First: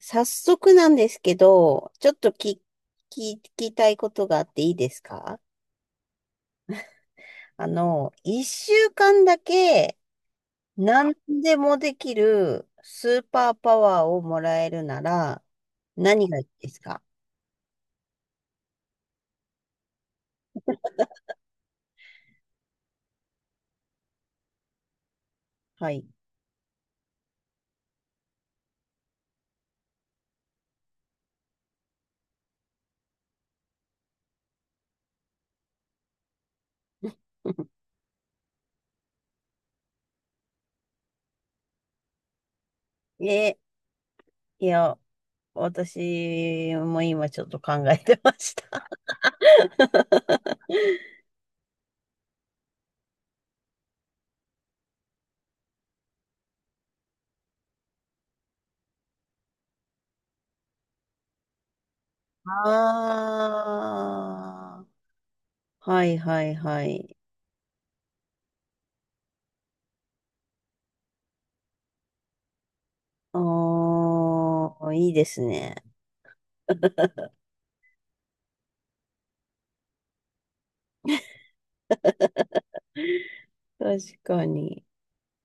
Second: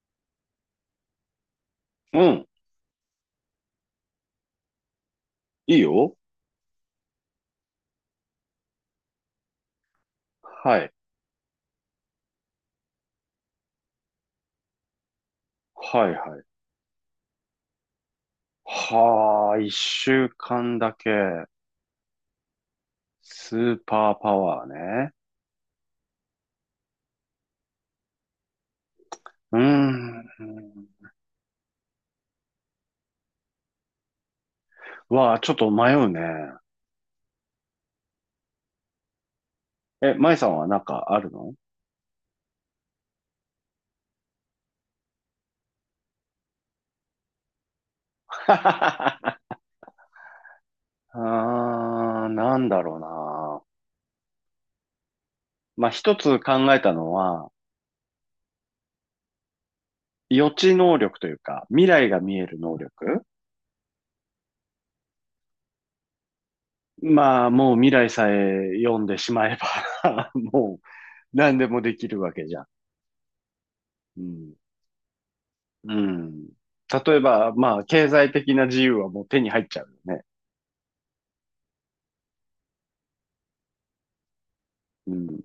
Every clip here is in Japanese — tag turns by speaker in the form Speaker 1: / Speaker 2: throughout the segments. Speaker 1: 早速なんですけど、ちょっ
Speaker 2: う
Speaker 1: と
Speaker 2: ん。
Speaker 1: き聞きたいことがあっていいですか？
Speaker 2: いいよ。
Speaker 1: あの、一週間だけ
Speaker 2: はい。
Speaker 1: 何でもできるスーパーパワーをもらえるなら
Speaker 2: はい
Speaker 1: 何
Speaker 2: は
Speaker 1: がい
Speaker 2: い。
Speaker 1: いですか？
Speaker 2: はあ、一週間だけ。スーパーパワーね。
Speaker 1: はい。
Speaker 2: うーん。わあ、ちょっと迷うね。え、舞さんはなんかあるの？
Speaker 1: え、いや、私も今ちょっと考えてました。
Speaker 2: あー、なんだろうな。まあ、一つ考えたのは、予知能力というか、未来が見える能力。
Speaker 1: ああ、はいはいはい。
Speaker 2: まあ、もう未来さえ読んでしまえば もう何でもできるわけじゃん。うん。
Speaker 1: ああ、いいですね。
Speaker 2: うん。例えば、まあ、経済的な自由はもう手に入っちゃうよね。
Speaker 1: 確かに。
Speaker 2: うん。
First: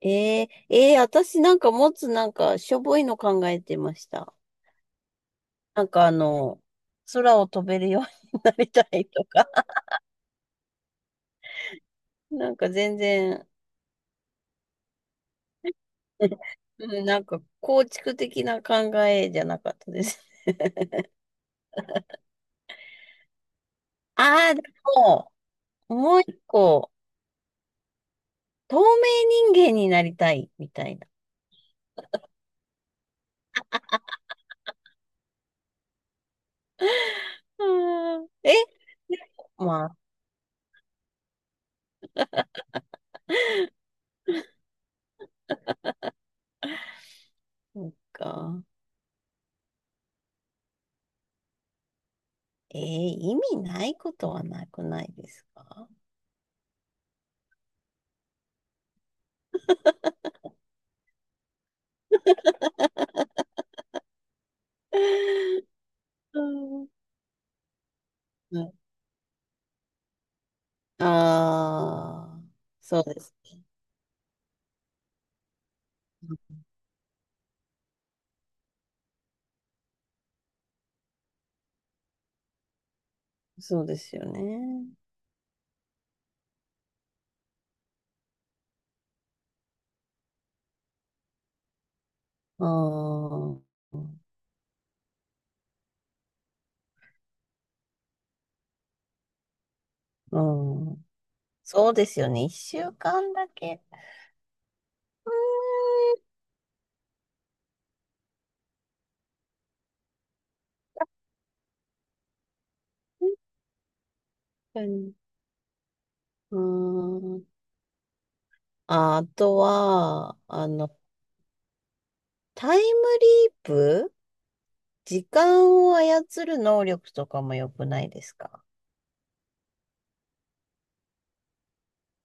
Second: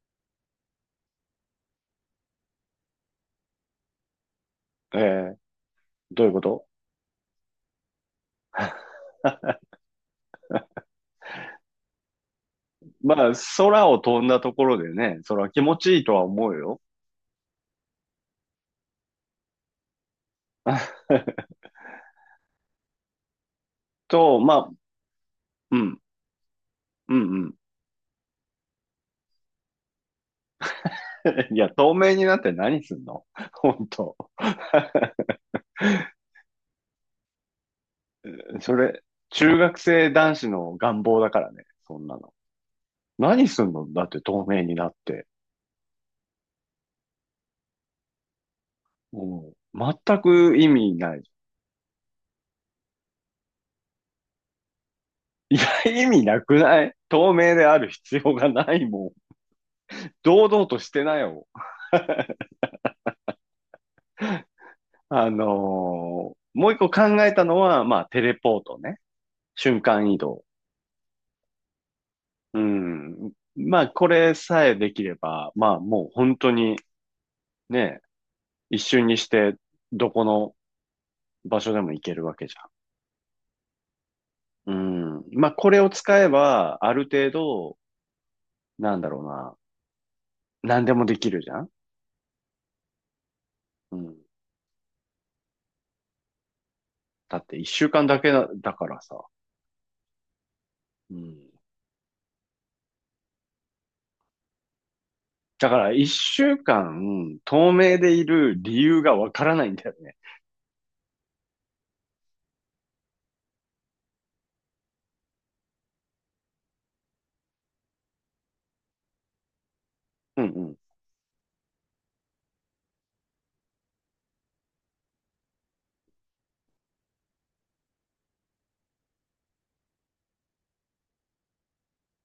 Speaker 1: 私なんかもつなんかしょぼいの考えてました。
Speaker 2: えー、
Speaker 1: なんかあ
Speaker 2: どういうこ
Speaker 1: の、
Speaker 2: と？
Speaker 1: 空を飛べるようになりたいとか、なんか全
Speaker 2: まあ、
Speaker 1: 然、
Speaker 2: 空を飛んだところでね、それは気持ちいいとは思うよ。
Speaker 1: うんなんか構築的な考えじゃなかったです。
Speaker 2: と、
Speaker 1: あ
Speaker 2: ま
Speaker 1: あ、で
Speaker 2: あ、
Speaker 1: も、
Speaker 2: うん、
Speaker 1: もう一個、
Speaker 2: うん、うん。
Speaker 1: 透明人間になりたい、みたいな。
Speaker 2: いや、透明になって何すんの？ 本当。
Speaker 1: うんえ、
Speaker 2: それ、中学
Speaker 1: まあ、
Speaker 2: 生男子の願望だからね、そんなの。何すんのだって透明になって。
Speaker 1: そっか。
Speaker 2: うん、全く意味ない。
Speaker 1: えー、意味ないことはなくないです
Speaker 2: いや、
Speaker 1: か？
Speaker 2: 意味なくない。透明である必要がないもん。堂々としてなよ。あ の
Speaker 1: う
Speaker 2: もう一
Speaker 1: ん。
Speaker 2: 個考えたのは、まあ、テレポートね。瞬間移動。
Speaker 1: ああ、
Speaker 2: う
Speaker 1: そうで
Speaker 2: ん。
Speaker 1: すね。
Speaker 2: まあ、これさえできれば、まあ、もう本当にね、一瞬にして、どこの場所でも行けるわけじ
Speaker 1: そうですよ
Speaker 2: ゃん。
Speaker 1: ね。
Speaker 2: うん。まあ、これを使えば、ある程度、なんだろうな、何でもできるじゃん。
Speaker 1: うん。う
Speaker 2: うん。だって一週間だけだ、だからさ。
Speaker 1: ん。
Speaker 2: うん。
Speaker 1: そうですよね。一週間だけ。
Speaker 2: だから
Speaker 1: う
Speaker 2: 一週間、透明でいる理由がわからないんだよね。
Speaker 1: ーん。確かに。うーん。あ、あとは、
Speaker 2: うんう
Speaker 1: あ
Speaker 2: ん。
Speaker 1: の、タイムリープ、時間を操る能力とかも良くないですか？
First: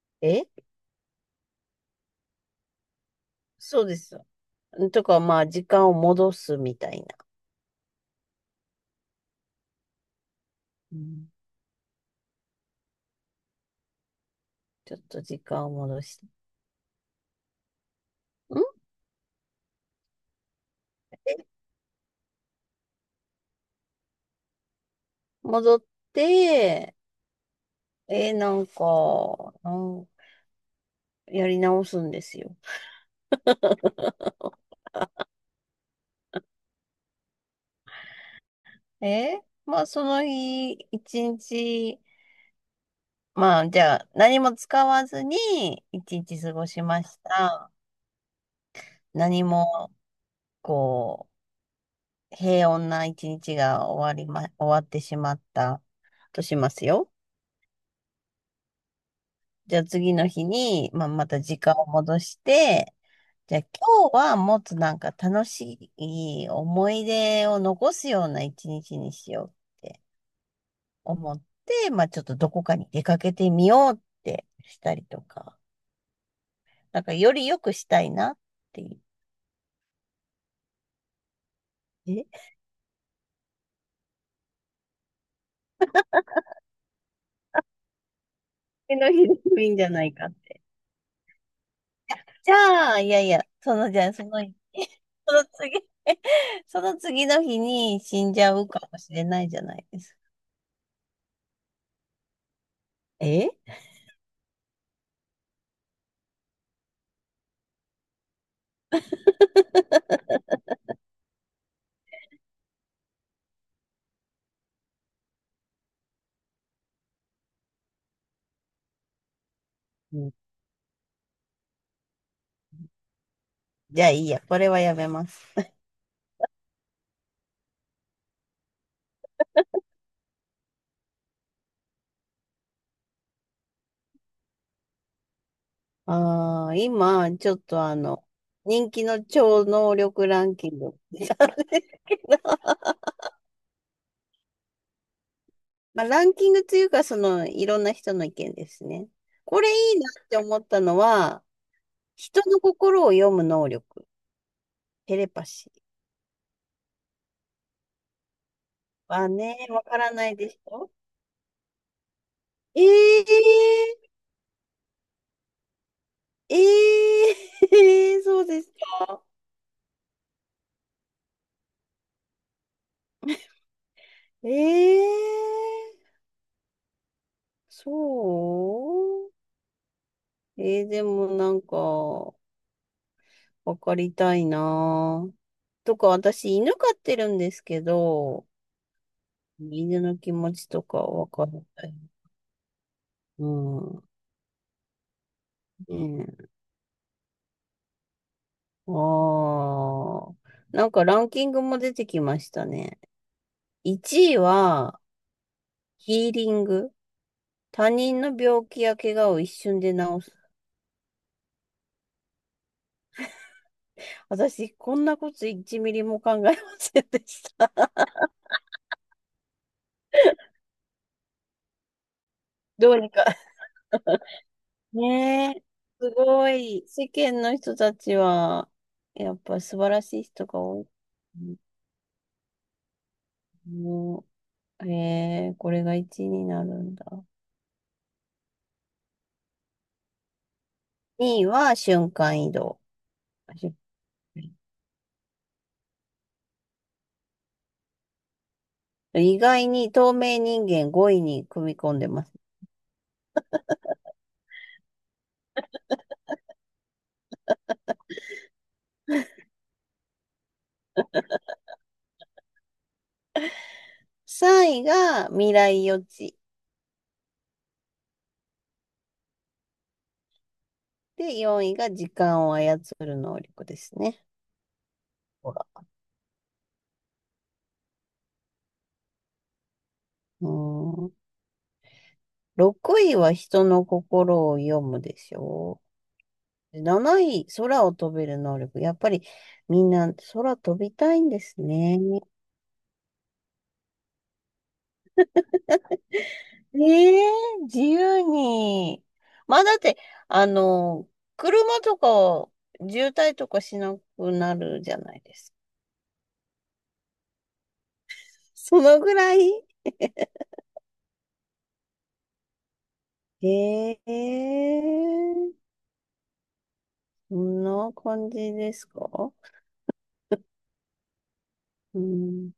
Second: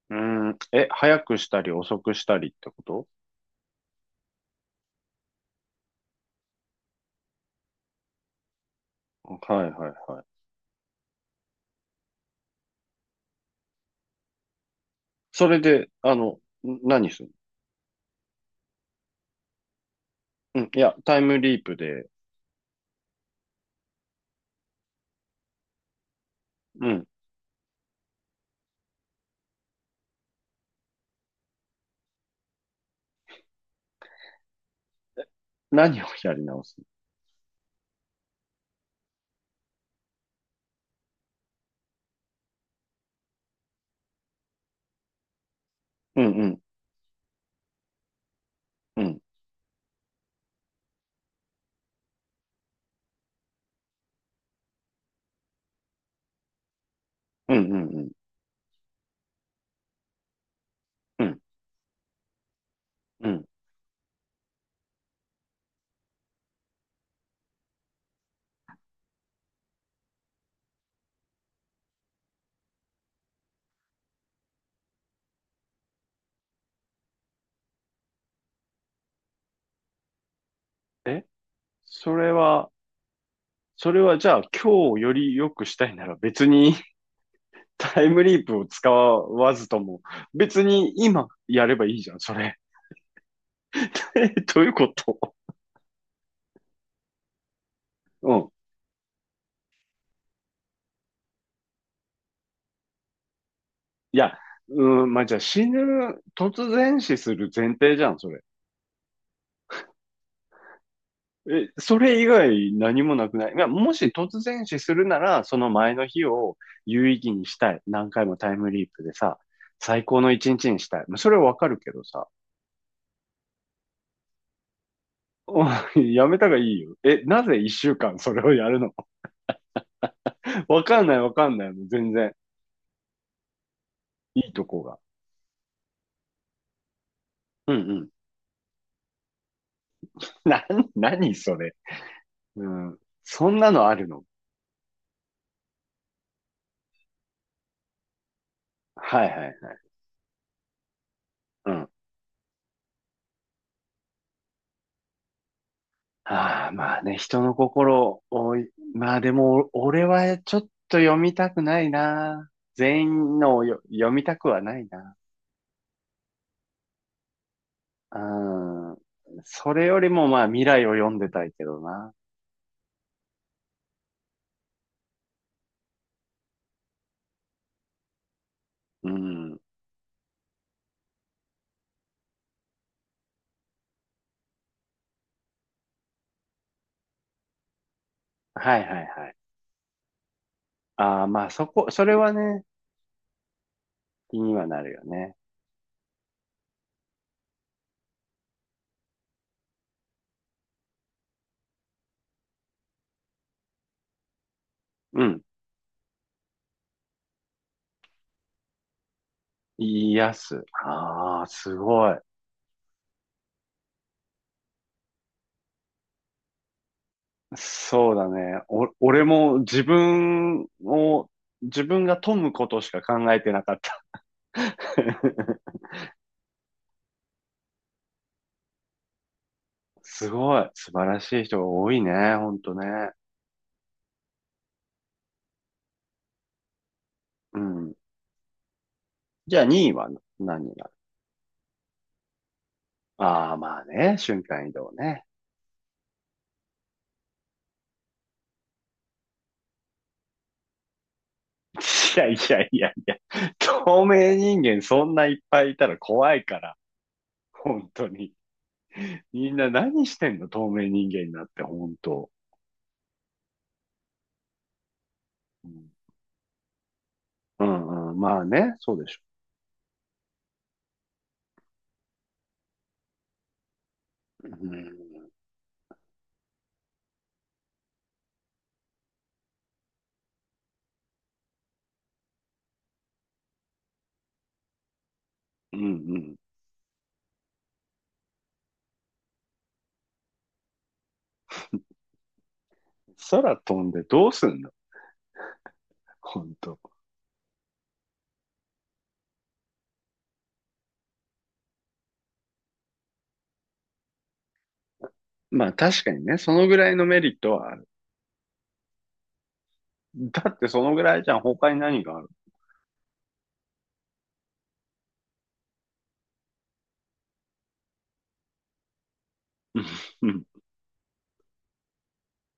Speaker 2: う
Speaker 1: え
Speaker 2: ん。え、早くしたり遅くしたりってこと？
Speaker 1: そうですよ。とか、まあ、時間を戻すみたいな。
Speaker 2: はいはいはい。
Speaker 1: うん、ちょっと時
Speaker 2: それ
Speaker 1: 間を
Speaker 2: で、
Speaker 1: 戻して。
Speaker 2: 何するの？うん。いや、タイム
Speaker 1: ん
Speaker 2: リープで、
Speaker 1: 戻っ
Speaker 2: う
Speaker 1: て、
Speaker 2: ん。
Speaker 1: えーなんか、なんやり直すんですよ。
Speaker 2: 何をやり直す？
Speaker 1: えー、まあ、その日、一日、まあ、じゃあ、何も使わずに、一
Speaker 2: うん
Speaker 1: 日
Speaker 2: う
Speaker 1: 過
Speaker 2: ん
Speaker 1: ごしました。
Speaker 2: うん。
Speaker 1: 何も、こう、平穏な一日が終わりま、終わってしまったとしますよ。
Speaker 2: うんうんうん。
Speaker 1: じゃあ、次の日に、まあ、
Speaker 2: う
Speaker 1: また
Speaker 2: ん
Speaker 1: 時間を戻して、
Speaker 2: うん。
Speaker 1: じゃあ今日はもっとなんか楽しい思い出を残すような一日にしようって思って、まあちょっとどこかに出かけてみようってしたりとか、なんかより良くしたいなっていう。
Speaker 2: え、それ
Speaker 1: え、
Speaker 2: は、それはじゃあ今日より良くしたいなら別に タイムリープを使
Speaker 1: 次の日で
Speaker 2: わ
Speaker 1: もい
Speaker 2: ず
Speaker 1: いん
Speaker 2: と
Speaker 1: じゃ
Speaker 2: も、
Speaker 1: ないかって。
Speaker 2: 別に今やればいいじゃん、そ
Speaker 1: じゃ
Speaker 2: れ。
Speaker 1: あ、いやいや、そのじゃあ そ
Speaker 2: え、
Speaker 1: の、
Speaker 2: どういうこと？
Speaker 1: その次、その次の日に死ん
Speaker 2: う
Speaker 1: じ
Speaker 2: ん。
Speaker 1: ゃうかもしれないじゃないですか。え
Speaker 2: いや、うん、まあ、じゃあ突然死する前提じゃん、それ。え、それ以外何もなくない。いやもし突然死するなら、その前の日を有意義にしたい。何回もタイムリープでさ、最
Speaker 1: う
Speaker 2: 高の
Speaker 1: ん
Speaker 2: 一日にしたい。まあそれはわかるけどさ、
Speaker 1: じゃあいいや、これはやめます。
Speaker 2: お、いやめたがいいよ。え、なぜ一週間それをやるの？ わかんないわかんない。もう全然。いいとこが。
Speaker 1: ああ、今、ちょっ
Speaker 2: う
Speaker 1: と
Speaker 2: んう
Speaker 1: あ
Speaker 2: ん。
Speaker 1: の、人気の超能力ラン
Speaker 2: な、
Speaker 1: キング。
Speaker 2: 何それ。うん。そんなのあるの？
Speaker 1: まあ、ランキングというか、その、いろんな人の意見ですね。
Speaker 2: はいはい
Speaker 1: これ
Speaker 2: はい。
Speaker 1: いいなって思ったのは、
Speaker 2: うん。
Speaker 1: 人の心を読む能力、テレパシー
Speaker 2: ああ、まあね、人の心を、まあ
Speaker 1: は
Speaker 2: で
Speaker 1: ね、
Speaker 2: も、
Speaker 1: わか
Speaker 2: 俺
Speaker 1: らない
Speaker 2: は
Speaker 1: で
Speaker 2: ちょ
Speaker 1: し
Speaker 2: っ
Speaker 1: ょ？
Speaker 2: と読みたくないな。
Speaker 1: え
Speaker 2: 全員のをよ読
Speaker 1: え
Speaker 2: みたくはないな。
Speaker 1: ええ
Speaker 2: う
Speaker 1: ー そうです
Speaker 2: ん。
Speaker 1: か。
Speaker 2: それよりもまあ未来を読んでたいけどな。
Speaker 1: ええそ
Speaker 2: う
Speaker 1: う
Speaker 2: ん。
Speaker 1: でもなんか、わかりたいな。とか、私、犬飼ってるんですけど、
Speaker 2: はいはいはい。
Speaker 1: 犬の気持ちとか
Speaker 2: ああ、
Speaker 1: わ
Speaker 2: ま
Speaker 1: か
Speaker 2: あ
Speaker 1: ら
Speaker 2: そ
Speaker 1: な
Speaker 2: こ、
Speaker 1: い。
Speaker 2: それはね、
Speaker 1: うん。
Speaker 2: 気にはなるよね。
Speaker 1: ねえ。ああ。なんかランキングも出てきましたね。1位は、
Speaker 2: うん。
Speaker 1: ヒーリング。他人の病気や怪我を一瞬で治
Speaker 2: 癒
Speaker 1: す。
Speaker 2: す。ああ、すごい。
Speaker 1: 私、こんなこと1ミリも考えませんでした。
Speaker 2: そうだね。お、俺も自分が富むこ とし
Speaker 1: どう
Speaker 2: か
Speaker 1: にか。
Speaker 2: 考えてなかった。
Speaker 1: ねえ。すごい。世間の人たちは、やっぱ素晴らしい
Speaker 2: す
Speaker 1: 人
Speaker 2: ご
Speaker 1: が
Speaker 2: い。
Speaker 1: 多い。
Speaker 2: 素晴らしい人が多いね。ほんとね。
Speaker 1: うんえー、これが1になるんだ。
Speaker 2: うん。じゃあ2位は何になる？
Speaker 1: 2位は瞬間移動。
Speaker 2: ああ、
Speaker 1: 瞬
Speaker 2: まあね。
Speaker 1: 間
Speaker 2: 瞬
Speaker 1: 移
Speaker 2: 間移動ね。
Speaker 1: 動意外に透明人間5位に組み込んで
Speaker 2: い
Speaker 1: ま
Speaker 2: や
Speaker 1: す。
Speaker 2: いやいやいや。透明人間そんないっぱいいたら怖いから。本当に。みんな何してんの？透明人間になって、本当。
Speaker 1: 3位が未
Speaker 2: う
Speaker 1: 来
Speaker 2: ん、
Speaker 1: 予知。
Speaker 2: うんうん、まあね、そうでしょ。
Speaker 1: で、4位が時間を操る能力ですね。
Speaker 2: うん、
Speaker 1: ほら。うーん。6位は人の心を読むでし
Speaker 2: うん、
Speaker 1: ょ
Speaker 2: うん。
Speaker 1: う。7位、空を飛べる能力。やっぱりみんな空飛びたいんですね。
Speaker 2: 空飛んでどうすんの？本当。
Speaker 1: ええ自由に。まあだって、あの、車とか渋滞とかしなくなるじゃないです
Speaker 2: まあ
Speaker 1: か。
Speaker 2: 確かにね、そのぐらいのメリットはある。
Speaker 1: そのぐらい。
Speaker 2: だってそのぐらいじゃん、他に何がある？
Speaker 1: ええそんな感じですか？
Speaker 2: うん
Speaker 1: うん。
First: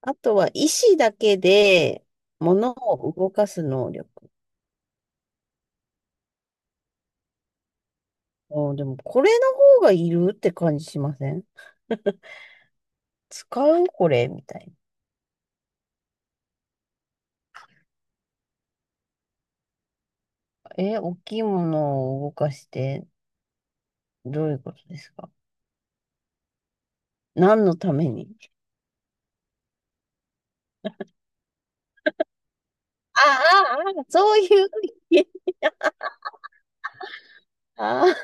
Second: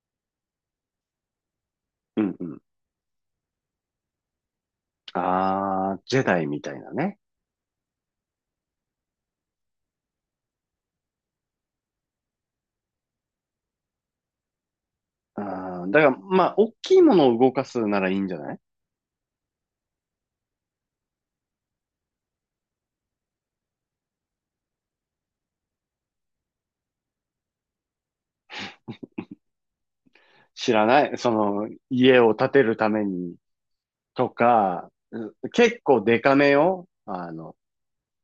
Speaker 1: あとは意志だけで
Speaker 2: うんうん。
Speaker 1: 物を動かす能力。
Speaker 2: ああ、ジェダイみたいなね。
Speaker 1: あ、でもこれの方がいるって感じしません？使うこれみたいな。
Speaker 2: あー、だから、まあ、大きいものを動かすならいいんじゃない？
Speaker 1: え、大きいものを動かしてどういうことですか？何のために？
Speaker 2: 知らない。その、家を建てるため
Speaker 1: あ
Speaker 2: に
Speaker 1: あ、ああ、
Speaker 2: と
Speaker 1: そういう
Speaker 2: か、
Speaker 1: 意味。
Speaker 2: う結構デカめよ。
Speaker 1: ああ、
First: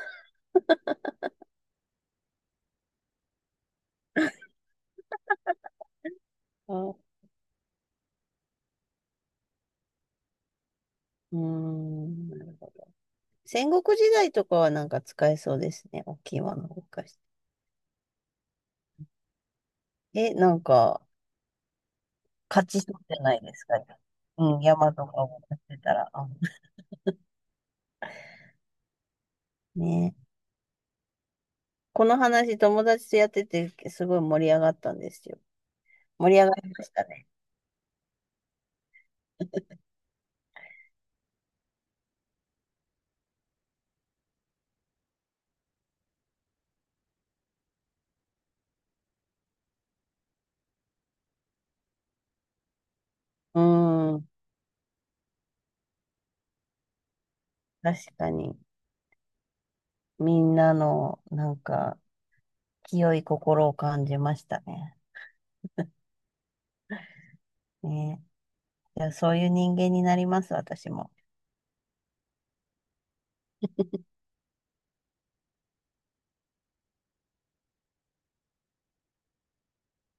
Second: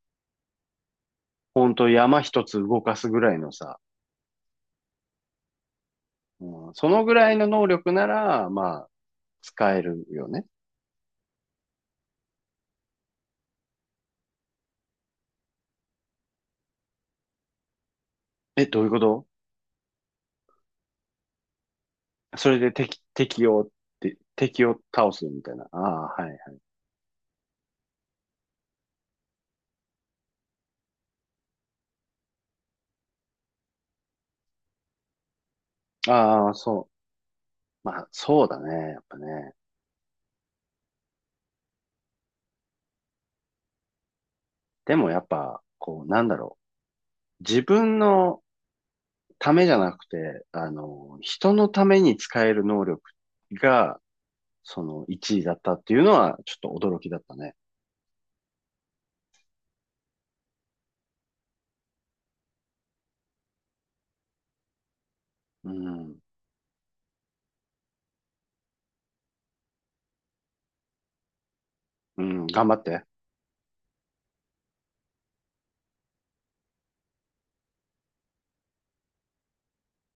Speaker 2: ほんと山一つ動かすぐらいのさ、うん、その
Speaker 1: あ
Speaker 2: ぐらいの能力なら、まあ、使えるよね。
Speaker 1: うーん、なるほど。戦国時代とかはなんか使えそうですね。大きいものを動かし
Speaker 2: え、どういうこと？
Speaker 1: て。え、なんか、
Speaker 2: それ
Speaker 1: 勝
Speaker 2: で
Speaker 1: ちそ
Speaker 2: 敵、
Speaker 1: うじゃない
Speaker 2: 敵
Speaker 1: で
Speaker 2: を
Speaker 1: す
Speaker 2: っ
Speaker 1: か。
Speaker 2: て、
Speaker 1: うん、
Speaker 2: 敵を
Speaker 1: 山と
Speaker 2: 倒
Speaker 1: か
Speaker 2: すみ
Speaker 1: を
Speaker 2: た
Speaker 1: や
Speaker 2: い
Speaker 1: っ
Speaker 2: な。あ
Speaker 1: てたら。
Speaker 2: あ、は
Speaker 1: あ、
Speaker 2: い。
Speaker 1: ね。この話、友達とやってて、すごい盛り上がったんですよ。盛り上
Speaker 2: ああ、
Speaker 1: がりま
Speaker 2: そ
Speaker 1: したね。
Speaker 2: う。まあ、そうだね。やっぱね。でもやっぱ、こう、なんだろう。自分のためじゃなくて、人のために使える能力
Speaker 1: うー
Speaker 2: が、
Speaker 1: ん、
Speaker 2: その1位だったっていうのは、ちょっと驚きだったね。
Speaker 1: 確かに。みんなの、なんか、清い心を感じましたね。
Speaker 2: うん。
Speaker 1: ね。いや、そういう人間になります、私も。
Speaker 2: うん、頑張って。